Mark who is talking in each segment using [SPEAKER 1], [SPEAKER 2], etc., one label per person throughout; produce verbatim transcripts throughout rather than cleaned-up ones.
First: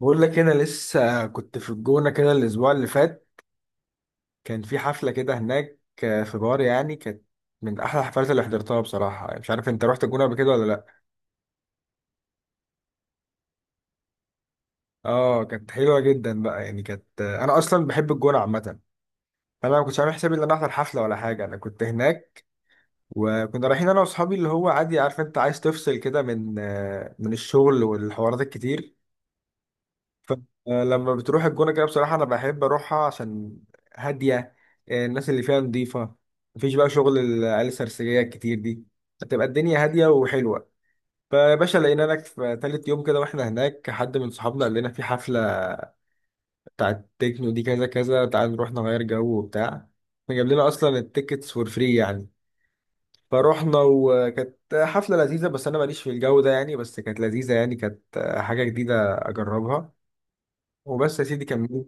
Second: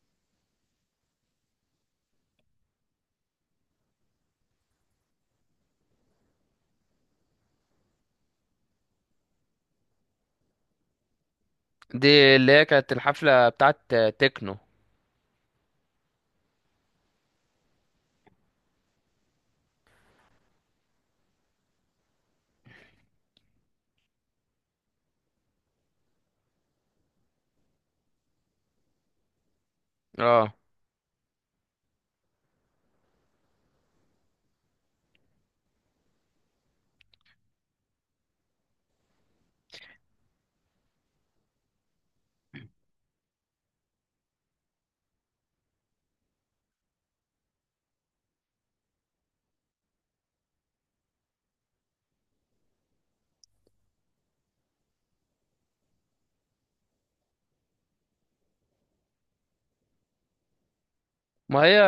[SPEAKER 1] بقول لك انا لسه كنت في الجونة كده الاسبوع اللي فات. كان في حفلة كده هناك، آه، في بار يعني، كانت من احلى الحفلات اللي حضرتها بصراحة. يعني مش عارف انت رحت الجونة قبل كده ولا لا.
[SPEAKER 2] دي اللي هي كانت الحفلة بتاعت تكنو.
[SPEAKER 1] اه، كانت حلوة جدا بقى، يعني كانت، آه، انا اصلا بحب الجونة عامة. فانا ما كنتش عامل حسابي ان انا احضر حفلة ولا حاجة، انا كنت هناك وكنا رايحين انا واصحابي، اللي هو عادي، عارف انت عايز تفصل كده من آه، من الشغل والحوارات الكتير.
[SPEAKER 2] اه.
[SPEAKER 1] فلما بتروح الجونة كده بصراحة، أنا بحب أروحها عشان هادية، آه، الناس اللي فيها نظيفة، مفيش بقى شغل العيال السرسجية الكتير دي، هتبقى الدنيا هادية وحلوة. فيا باشا، لقينا لك في تالت يوم كده واحنا هناك، حد من صحابنا قال لنا في حفلة بتاعت تكنو دي، كذا كذا، تعال نروح نغير جو وبتاع. فجاب لنا أصلا التيكتس فور فري يعني. فروحنا وكانت حفلة لذيذة، بس أنا ماليش في الجو ده يعني، بس كانت لذيذة يعني، كانت حاجة جديدة أجربها وبس يا سيدي،
[SPEAKER 2] ما هي
[SPEAKER 1] كملت.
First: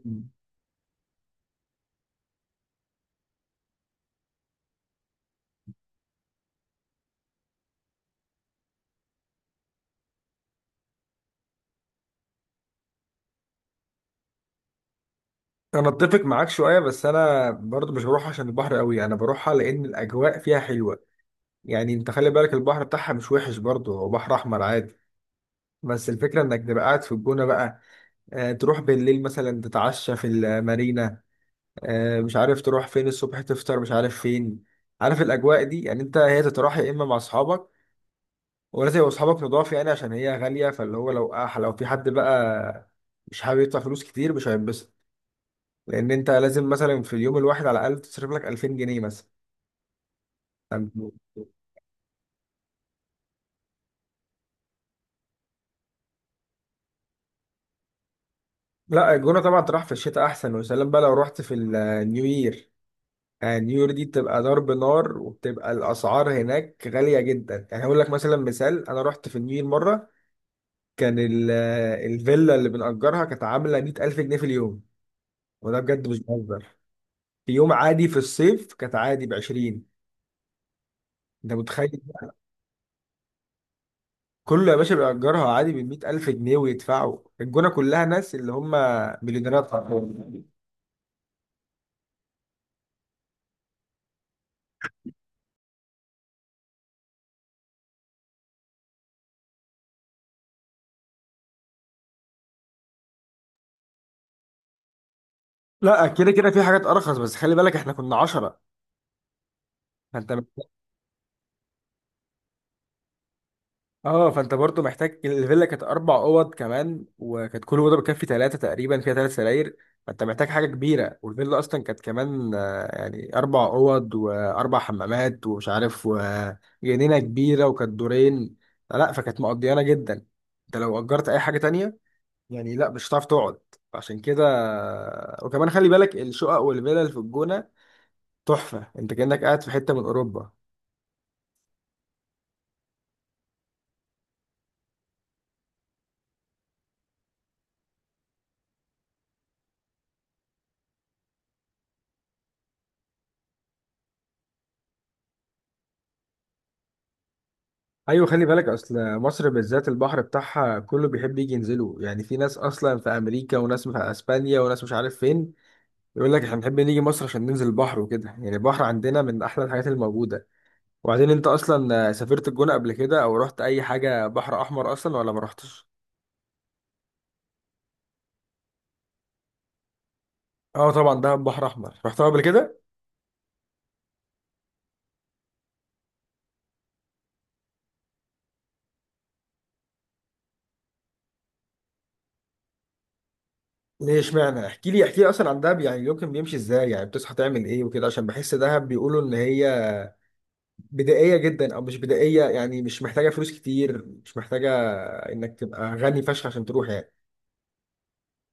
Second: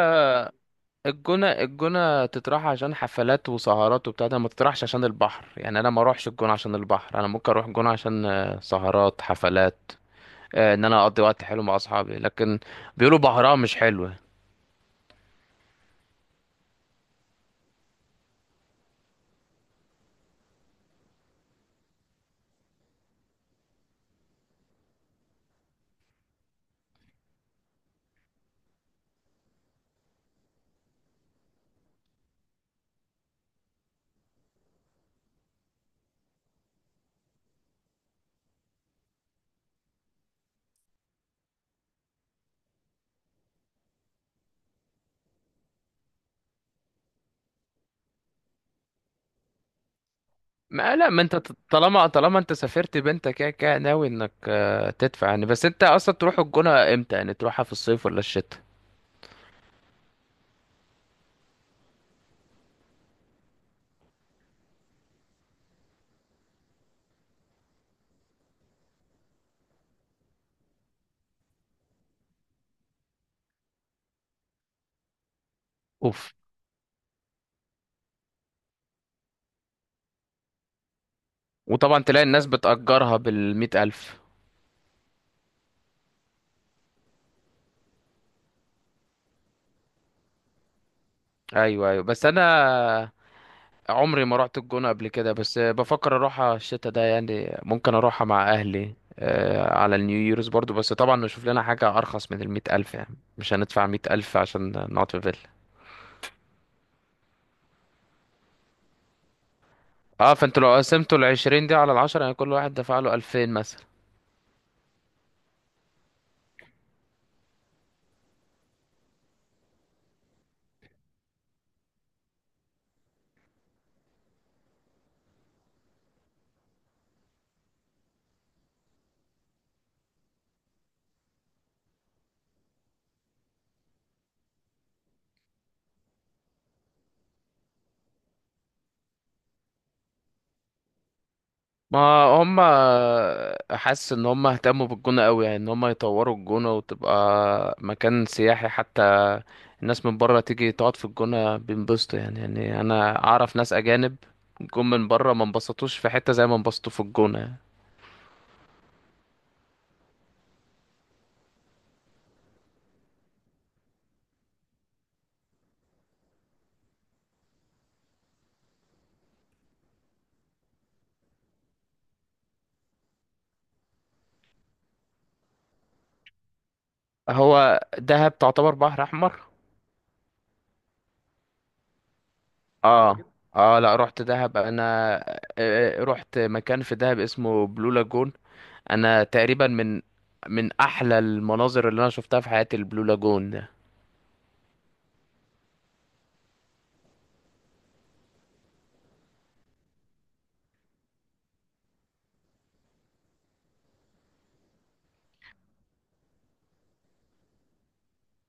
[SPEAKER 2] الجونة الجونة تطرح عشان حفلات وسهرات وبتاع ده، ما تطرحش عشان البحر. يعني انا ما اروحش الجونة عشان البحر، انا ممكن اروح الجونة عشان آه، سهرات حفلات، آه، ان انا اقضي وقت حلو مع اصحابي، لكن بيقولوا بحرها مش حلوة.
[SPEAKER 1] انا اتفق معاك شويه، بس انا برضو مش بروح عشان البحر قوي، انا بروحها لان الاجواء فيها حلوه. يعني انت خلي بالك البحر بتاعها مش وحش برضو، هو بحر احمر عادي، بس الفكره انك تبقى قاعد في الجونه بقى. آه، تروح بالليل مثلا تتعشى في المارينا، آه مش عارف تروح فين الصبح تفطر مش عارف فين. عارف الاجواء دي يعني، انت هي تروح يا اما مع اصحابك، ولازم يبقوا اصحابك نضاف يعني عشان هي غاليه. فاللي هو لو آه لو في حد بقى مش حابب يدفع فلوس كتير، مش هينبسط. لان انت لازم مثلا في اليوم الواحد على الاقل تصرف لك ألفين جنيه مثلا.
[SPEAKER 2] ما لا، ما انت ط- طالما طالما انت سافرت بنتك كده كده ناوي انك آه، تدفع يعني. بس انت اصلا تروح الجونة امتى؟ يعني تروحها في الصيف ولا الشتاء؟
[SPEAKER 1] لا الجونه طبعا تروح في الشتاء احسن، وسلام بقى لو رحت في النيو يير. النيو يير دي بتبقى ضرب نار، وبتبقى الاسعار هناك غاليه جدا. يعني هقول لك مثلا، مثال، انا رحت في النيو يير مره، كان ال- الفيلا اللي بنأجرها كانت عامله مية ألف جنيه في اليوم، وده بجد مش
[SPEAKER 2] اوف.
[SPEAKER 1] بهزر. في يوم عادي في الصيف كانت عادي ب عشرين. انت متخيل؟
[SPEAKER 2] وطبعا تلاقي الناس بتأجرها بالمئة ألف.
[SPEAKER 1] كله يا باشا بيأجرها عادي ب مية ألف جنيه، ويدفعوا الجونة كلها ناس اللي هم مليونيرات حرفياً.
[SPEAKER 2] ايوه، ايوه، بس انا عمري ما رحت الجونة قبل كده، بس بفكر اروحها الشتاء ده، يعني ممكن اروحها مع اهلي آه، على النيو ييرز برضو، بس طبعا نشوف لنا حاجة ارخص من المية الف، يعني مش هندفع مية الف عشان نقعد في فيلا.
[SPEAKER 1] لا كده كده في حاجات أرخص، بس خلي بالك احنا كنا عشرة، فانت
[SPEAKER 2] اه، فانتوا
[SPEAKER 1] محتاج.
[SPEAKER 2] لو قسمتوا العشرين دي على العشرة يعني كل واحد دفع له الفين مثلا.
[SPEAKER 1] اه فانت برضو محتاج، الفيلا كانت أربع أوض كمان، وكانت كل أوضة بتكفي ثلاثة تقريبا، فيها ثلاث سراير. فانت محتاج حاجة كبيرة، والفيلا أصلا كانت كمان، آه، يعني أربع أوض وأربع حمامات ومش عارف، وجنينة كبيرة، وكانت دورين. لا فكانت مقضيانة جدا. انت لو أجرت أي حاجة تانية يعني، لا مش هتعرف تقعد، عشان كده. وكمان خلي بالك الشقق والفلل في الجونة تحفة، انت كأنك قاعد في حتة من اوروبا.
[SPEAKER 2] ما هم، حاسس ان هم اهتموا بالجونة قوي، يعني ان هم يطوروا الجونة وتبقى مكان سياحي، حتى الناس من بره تيجي تقعد في الجونة بينبسطوا يعني يعني انا اعرف ناس اجانب جم من بره، ما انبسطوش في حتة زي ما انبسطوا في الجونة يعني.
[SPEAKER 1] ايوه، خلي بالك اصل مصر بالذات البحر بتاعها كله بيحب يجي ينزله. يعني في ناس اصلا في امريكا، وناس في اسبانيا، وناس مش عارف فين، يقول لك احنا بنحب نيجي مصر عشان ننزل البحر وكده. يعني البحر عندنا من احلى الحاجات الموجودة. وبعدين انت اصلا سافرت الجونة قبل كده، او رحت اي حاجة بحر احمر اصلا ولا ما رحتش؟
[SPEAKER 2] هو دهب تعتبر بحر احمر؟
[SPEAKER 1] اه طبعا ده بحر احمر، رحتها قبل كده.
[SPEAKER 2] اه. اه، لا، رحت دهب انا. آه، آه، رحت مكان في دهب اسمه بلو لاجون. انا تقريبا من من احلى المناظر اللي انا شفتها في حياتي البلو لاجون.
[SPEAKER 1] ليه اشمعنى؟ احكي لي احكي لي اصلا عن دهب، يعني يمكن بيمشي ازاي، يعني بتصحى تعمل ايه وكده، عشان بحس دهب بيقولوا ان هي بدائيه جدا، او مش بدائيه يعني، مش محتاجه فلوس كتير، مش محتاجه انك تبقى غني فشخ عشان تروح يعني.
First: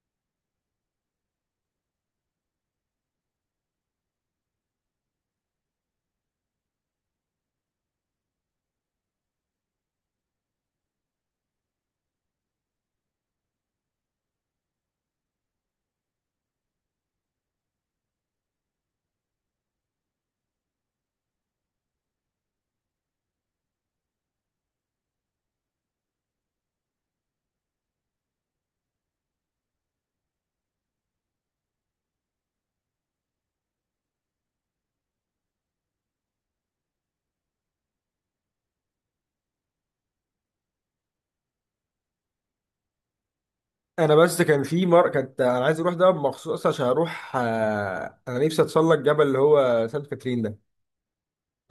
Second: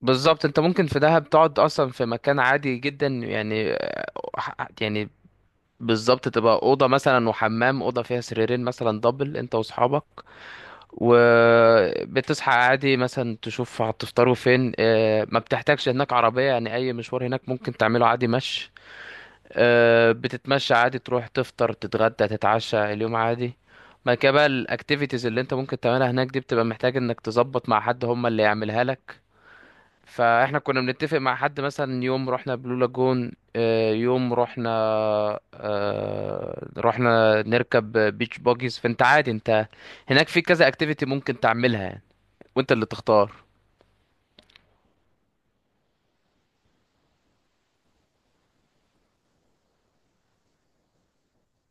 [SPEAKER 2] بالظبط، انت ممكن في دهب تقعد اصلا في مكان عادي جدا يعني، آه، يعني بالظبط تبقى اوضه مثلا وحمام، اوضه فيها سريرين مثلا دبل، انت واصحابك. وبتصحى عادي مثلا تشوف هتفطروا فين، آه، ما بتحتاجش هناك عربيه، يعني اي مشوار هناك ممكن تعمله عادي مشي. آه، بتتمشى عادي، تروح تفطر تتغدى تتعشى اليوم عادي. بعد كده بقى الاكتيفيتيز اللي انت ممكن تعملها هناك دي، بتبقى محتاج انك تظبط مع حد هم اللي يعملها لك. فاحنا كنا بنتفق مع حد، مثلا يوم رحنا بلو لاجون، آه، يوم رحنا آه، رحنا نركب بيتش باجيز. فانت عادي، انت هناك في كذا اكتيفيتي ممكن تعملها يعني، وانت اللي تختار.
[SPEAKER 1] انا بس كان في مر كانت، انا عايز اروح دهب مخصوص عشان اروح، آه، انا نفسي اتسلق جبل اللي هو سانت كاترين ده.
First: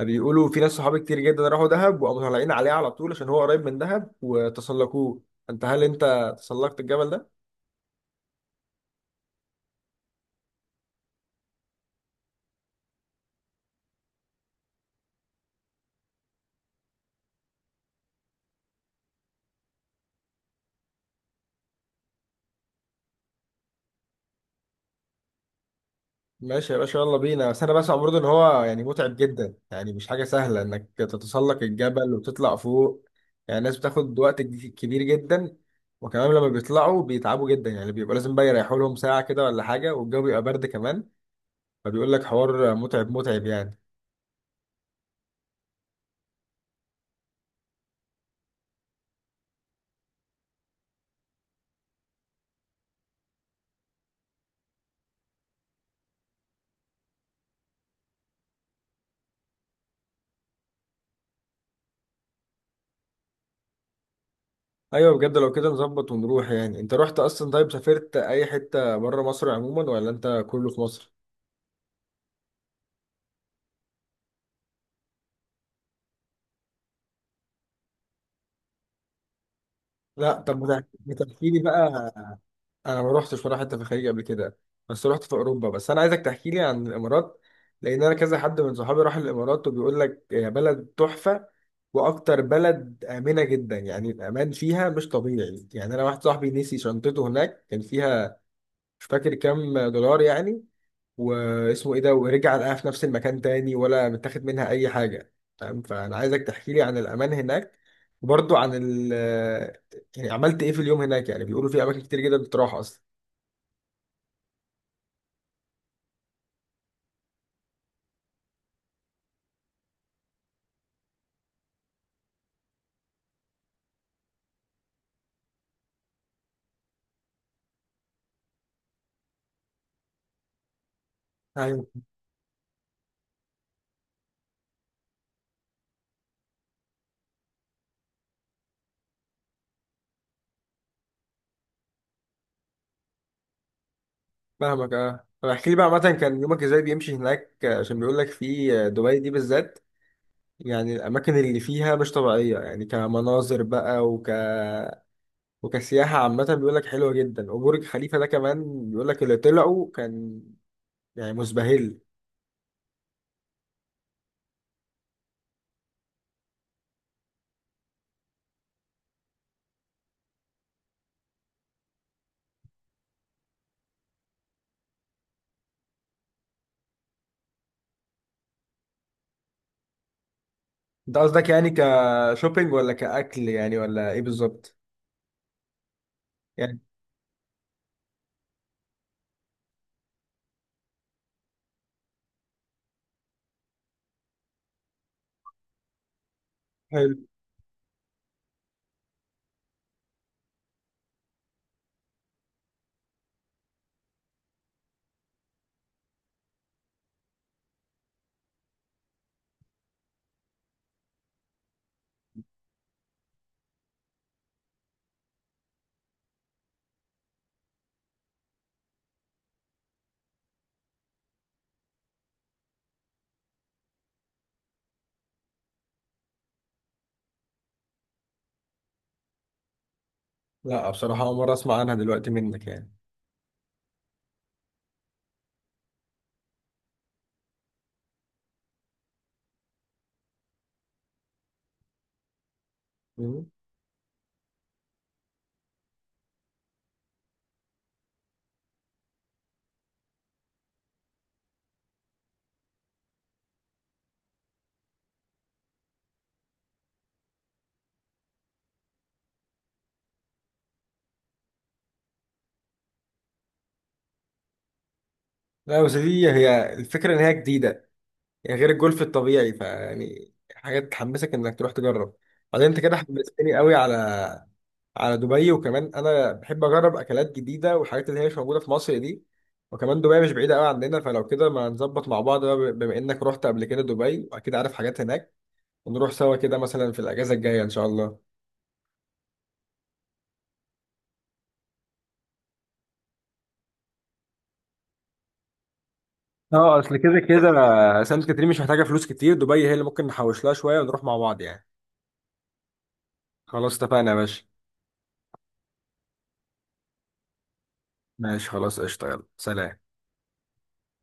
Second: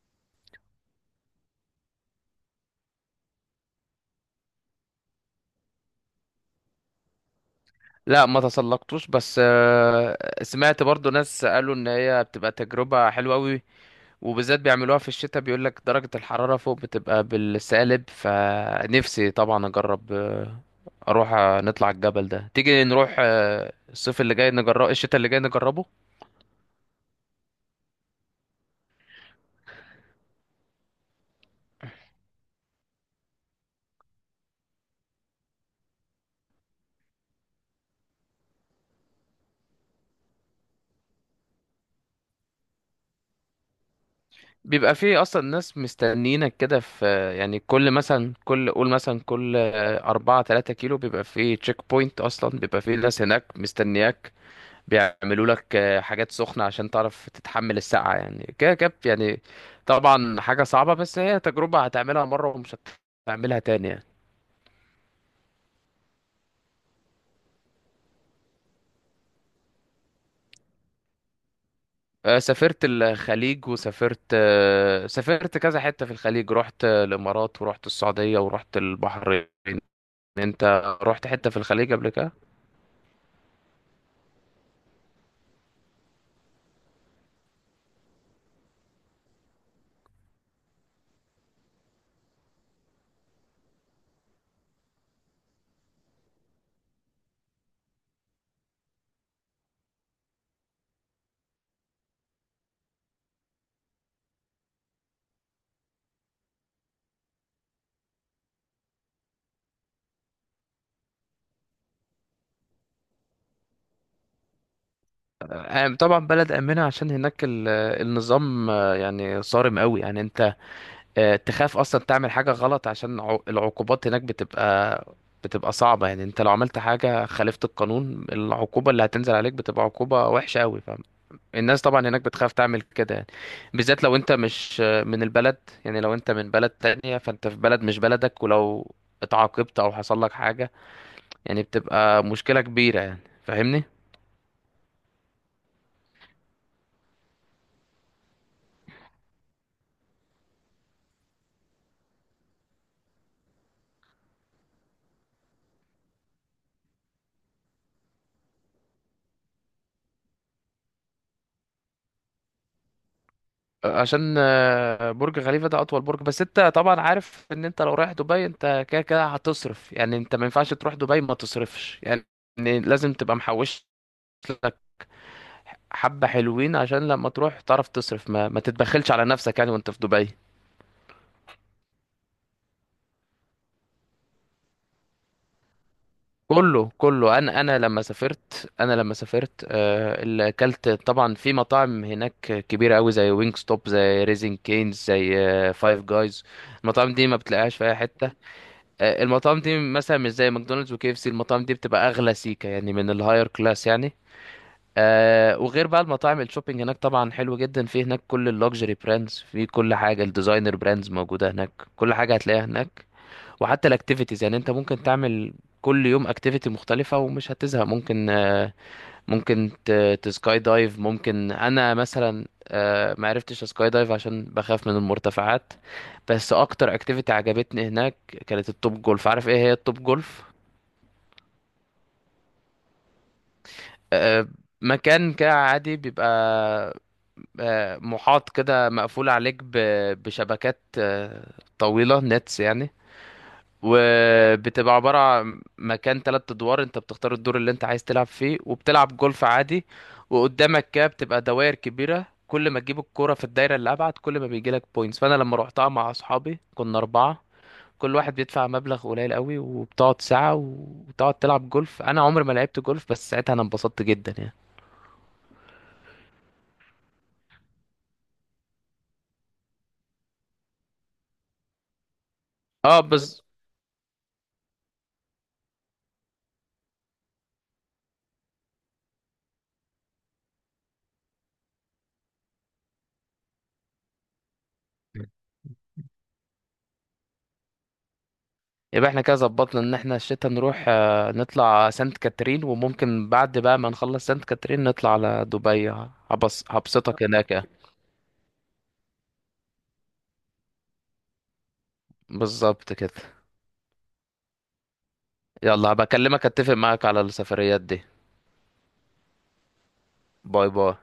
[SPEAKER 1] بيقولوا في ناس صحابي كتير جدا راحوا دهب وقاموا طالعين عليه على طول، عشان هو قريب من دهب، وتسلقوه. انت هل انت تسلقت الجبل ده؟
[SPEAKER 2] لا ما تسلقتوش، بس آه، سمعت برضو ناس قالوا ان هي بتبقى تجربة حلوة قوي، وبالذات بيعملوها في الشتاء، بيقول لك درجة الحرارة فوق بتبقى بالسالب. فنفسي طبعا اجرب، آه، اروح، آه، نطلع الجبل ده، تيجي نروح، آه، الصيف اللي جاي نجرب، الشتاء اللي جاي نجربه.
[SPEAKER 1] ماشي يا باشا، يلا بينا. بس انا بسمع برضه ان هو يعني متعب جدا، يعني مش حاجه سهله انك تتسلق الجبل وتطلع فوق. يعني الناس بتاخد وقت ج- كبير جدا، وكمان لما بيطلعوا بيتعبوا جدا، يعني بيبقى لازم بقى يريحوا لهم ساعه كده ولا حاجه، والجو بيبقى برد كمان. فبيقول لك حوار متعب متعب يعني.
[SPEAKER 2] بيبقى فيه اصلا ناس مستنيينك كده في، آه، يعني كل مثلا كل قول مثلا كل آه، أربعة تلاتة كيلو بيبقى فيه تشيك بوينت، اصلا بيبقى فيه ناس هناك مستنياك، بيعملوا لك آه، حاجات سخنة عشان تعرف تتحمل السقعة يعني كده كده يعني. طبعا حاجة صعبة، بس هي تجربة هتعملها مرة ومش هتعملها تاني يعني.
[SPEAKER 1] ايوه بجد، لو كده نظبط ونروح. يعني انت رحت اصلا؟ طيب سافرت اي حته بره مصر عموما، ولا انت كله في مصر؟
[SPEAKER 2] آه، سافرت الخليج، وسافرت آه، سافرت كذا حتة في الخليج، رحت آه، الإمارات ورحت السعودية ورحت البحرين.
[SPEAKER 1] لا طب
[SPEAKER 2] انت
[SPEAKER 1] ما
[SPEAKER 2] رحت
[SPEAKER 1] تحكي
[SPEAKER 2] حتة في
[SPEAKER 1] لي بقى.
[SPEAKER 2] الخليج قبل كده؟
[SPEAKER 1] انا ما روحتش ولا حته في الخليج قبل كده، بس روحت في اوروبا. بس انا عايزك تحكي لي عن الامارات، لان انا كذا حد من صحابي راح الامارات وبيقول لك يا بلد تحفه، واكتر بلد امنه جدا. يعني الامان فيها مش طبيعي، يعني انا واحد صاحبي نسي شنطته هناك، كان فيها مش فاكر كام دولار يعني، واسمه ايه ده، ورجع لقاها في نفس المكان تاني، ولا متاخد منها اي حاجه. فاهم؟ فانا عايزك تحكي لي عن الامان هناك، وبرضه عن ال، يعني عملت ايه في اليوم هناك، يعني بيقولوا في اماكن كتير جدا بتروح اصلا.
[SPEAKER 2] آه، طبعا بلد آمنة، عشان هناك ال- النظام آه، يعني صارم قوي، يعني انت آه، تخاف اصلا تعمل حاجه غلط عشان عو- العقوبات هناك بتبقى بتبقى صعبه، يعني انت لو عملت حاجه خالفت القانون، العقوبه اللي هتنزل عليك بتبقى عقوبه وحشه قوي. فالناس
[SPEAKER 1] ايوه،
[SPEAKER 2] طبعا هناك بتخاف تعمل كده يعني. بالذات لو انت مش آه، من البلد، يعني لو انت من بلد تانية، فانت في بلد مش بلدك، ولو اتعاقبت او حصل لك حاجه يعني بتبقى مشكله كبيره يعني، فاهمني.
[SPEAKER 1] فاهمك. اه طب احكي لي بقى عامة كان يومك ازاي بيمشي هناك، آه، عشان بيقول لك في، آه، دبي دي بالذات يعني الاماكن اللي فيها مش طبيعية، يعني كمناظر بقى، وك، وكسياحة عامة بيقول لك حلوة جدا، وبرج خليفة ده كمان بيقول لك اللي طلعوا كان يعني مزبهل.
[SPEAKER 2] عشان آه، برج خليفة ده أطول برج. بس أنت طبعا عارف إن أنت لو رايح دبي، أنت كده كده هتصرف يعني، أنت ما ينفعش تروح دبي ما تصرفش يعني، لازم تبقى محوش لك حبة حلوين عشان لما تروح تعرف تصرف، ما, ما تتبخلش على نفسك يعني وأنت في دبي.
[SPEAKER 1] انت قصدك يعني كشوبينج، ولا كأكل يعني، ولا ايه بالظبط؟ يعني
[SPEAKER 2] كله كله، أنا أنا لما سافرت أنا لما سافرت آه، اللي أكلت طبعا في مطاعم هناك كبيرة أوي، زي وينج ستوب، زي ريزين كينز، زي فايف جايز. المطاعم
[SPEAKER 1] حلو.
[SPEAKER 2] دي ما بتلاقيهاش في أي حتة. آه، المطاعم دي مثلا مش زي ماكدونالدز وكي اف سي، المطاعم دي بتبقى اغلى سيكا، يعني من الهاير كلاس يعني. آه وغير بقى المطاعم، الشوبينج هناك طبعا حلو جدا، في هناك كل اللوكسجري براندز، في كل حاجه الديزاينر براندز موجوده هناك، كل حاجه هتلاقيها هناك. وحتى الاكتيفيتيز يعني انت ممكن تعمل كل يوم اكتيفيتي مختلفه ومش هتزهق، ممكن آه، ممكن ت- تسكاي دايف، ممكن انا مثلا آه، ما عرفتش اسكاي دايف عشان بخاف من المرتفعات. بس اكتر اكتيفيتي عجبتني هناك كانت التوب جولف. عارف ايه هي التوب جولف؟
[SPEAKER 1] لا بصراحة أول مرة أسمع عنها دلوقتي منك يعني.
[SPEAKER 2] آه، مكان كده عادي، بيبقى آه، محاط كده، مقفول عليك ب- بشبكات آه، طويلة، نتس يعني.
[SPEAKER 1] مم.
[SPEAKER 2] وبتبقى عبارة عن مكان تلات أدوار، أنت بتختار الدور اللي أنت عايز تلعب فيه وبتلعب جولف عادي، وقدامك كده بتبقى دوائر كبيرة، كل ما تجيب الكرة في الدايرة اللي أبعد كل ما بيجيلك بوينتس. فأنا لما روحتها مع أصحابي كنا أربعة، كل واحد بيدفع مبلغ قليل قوي وبتقعد ساعة وتقعد تلعب جولف، أنا عمري ما لعبت جولف بس ساعتها أنا انبسطت جدا يعني.
[SPEAKER 1] لا بس دي هي الفكرة، إن هي جديدة يعني، غير الجولف الطبيعي، فيعني حاجات تحمسك انك تروح تجرب. بعدين انت كده
[SPEAKER 2] اه بس.
[SPEAKER 1] حمستني قوي على، على دبي، وكمان انا بحب اجرب اكلات جديده والحاجات اللي هي مش موجوده في مصر دي. وكمان دبي مش بعيده قوي عندنا، فلو كده ما نظبط مع بعض بقى، بما انك رحت قبل كده دبي واكيد عارف حاجات هناك، ونروح سوا كده مثلا في الاجازه الجايه ان شاء الله.
[SPEAKER 2] يبقى احنا كده ظبطنا ان احنا الشتا نروح آه، نطلع سانت كاترين، وممكن بعد بقى ما نخلص سانت كاترين نطلع على دبي، هبص
[SPEAKER 1] اه اصل كده
[SPEAKER 2] هبسطك هناك يعني.
[SPEAKER 1] كده سانت كاترين مش محتاجه فلوس كتير، دبي هي اللي ممكن نحوش لها شويه ونروح مع بعض يعني.
[SPEAKER 2] بالظبط كده.
[SPEAKER 1] خلاص اتفقنا يا باشا.
[SPEAKER 2] يلا هبكلمك، اتفق معاك على السفريات دي.
[SPEAKER 1] ماشي خلاص، قشطه، يلا سلام.
[SPEAKER 2] باي باي.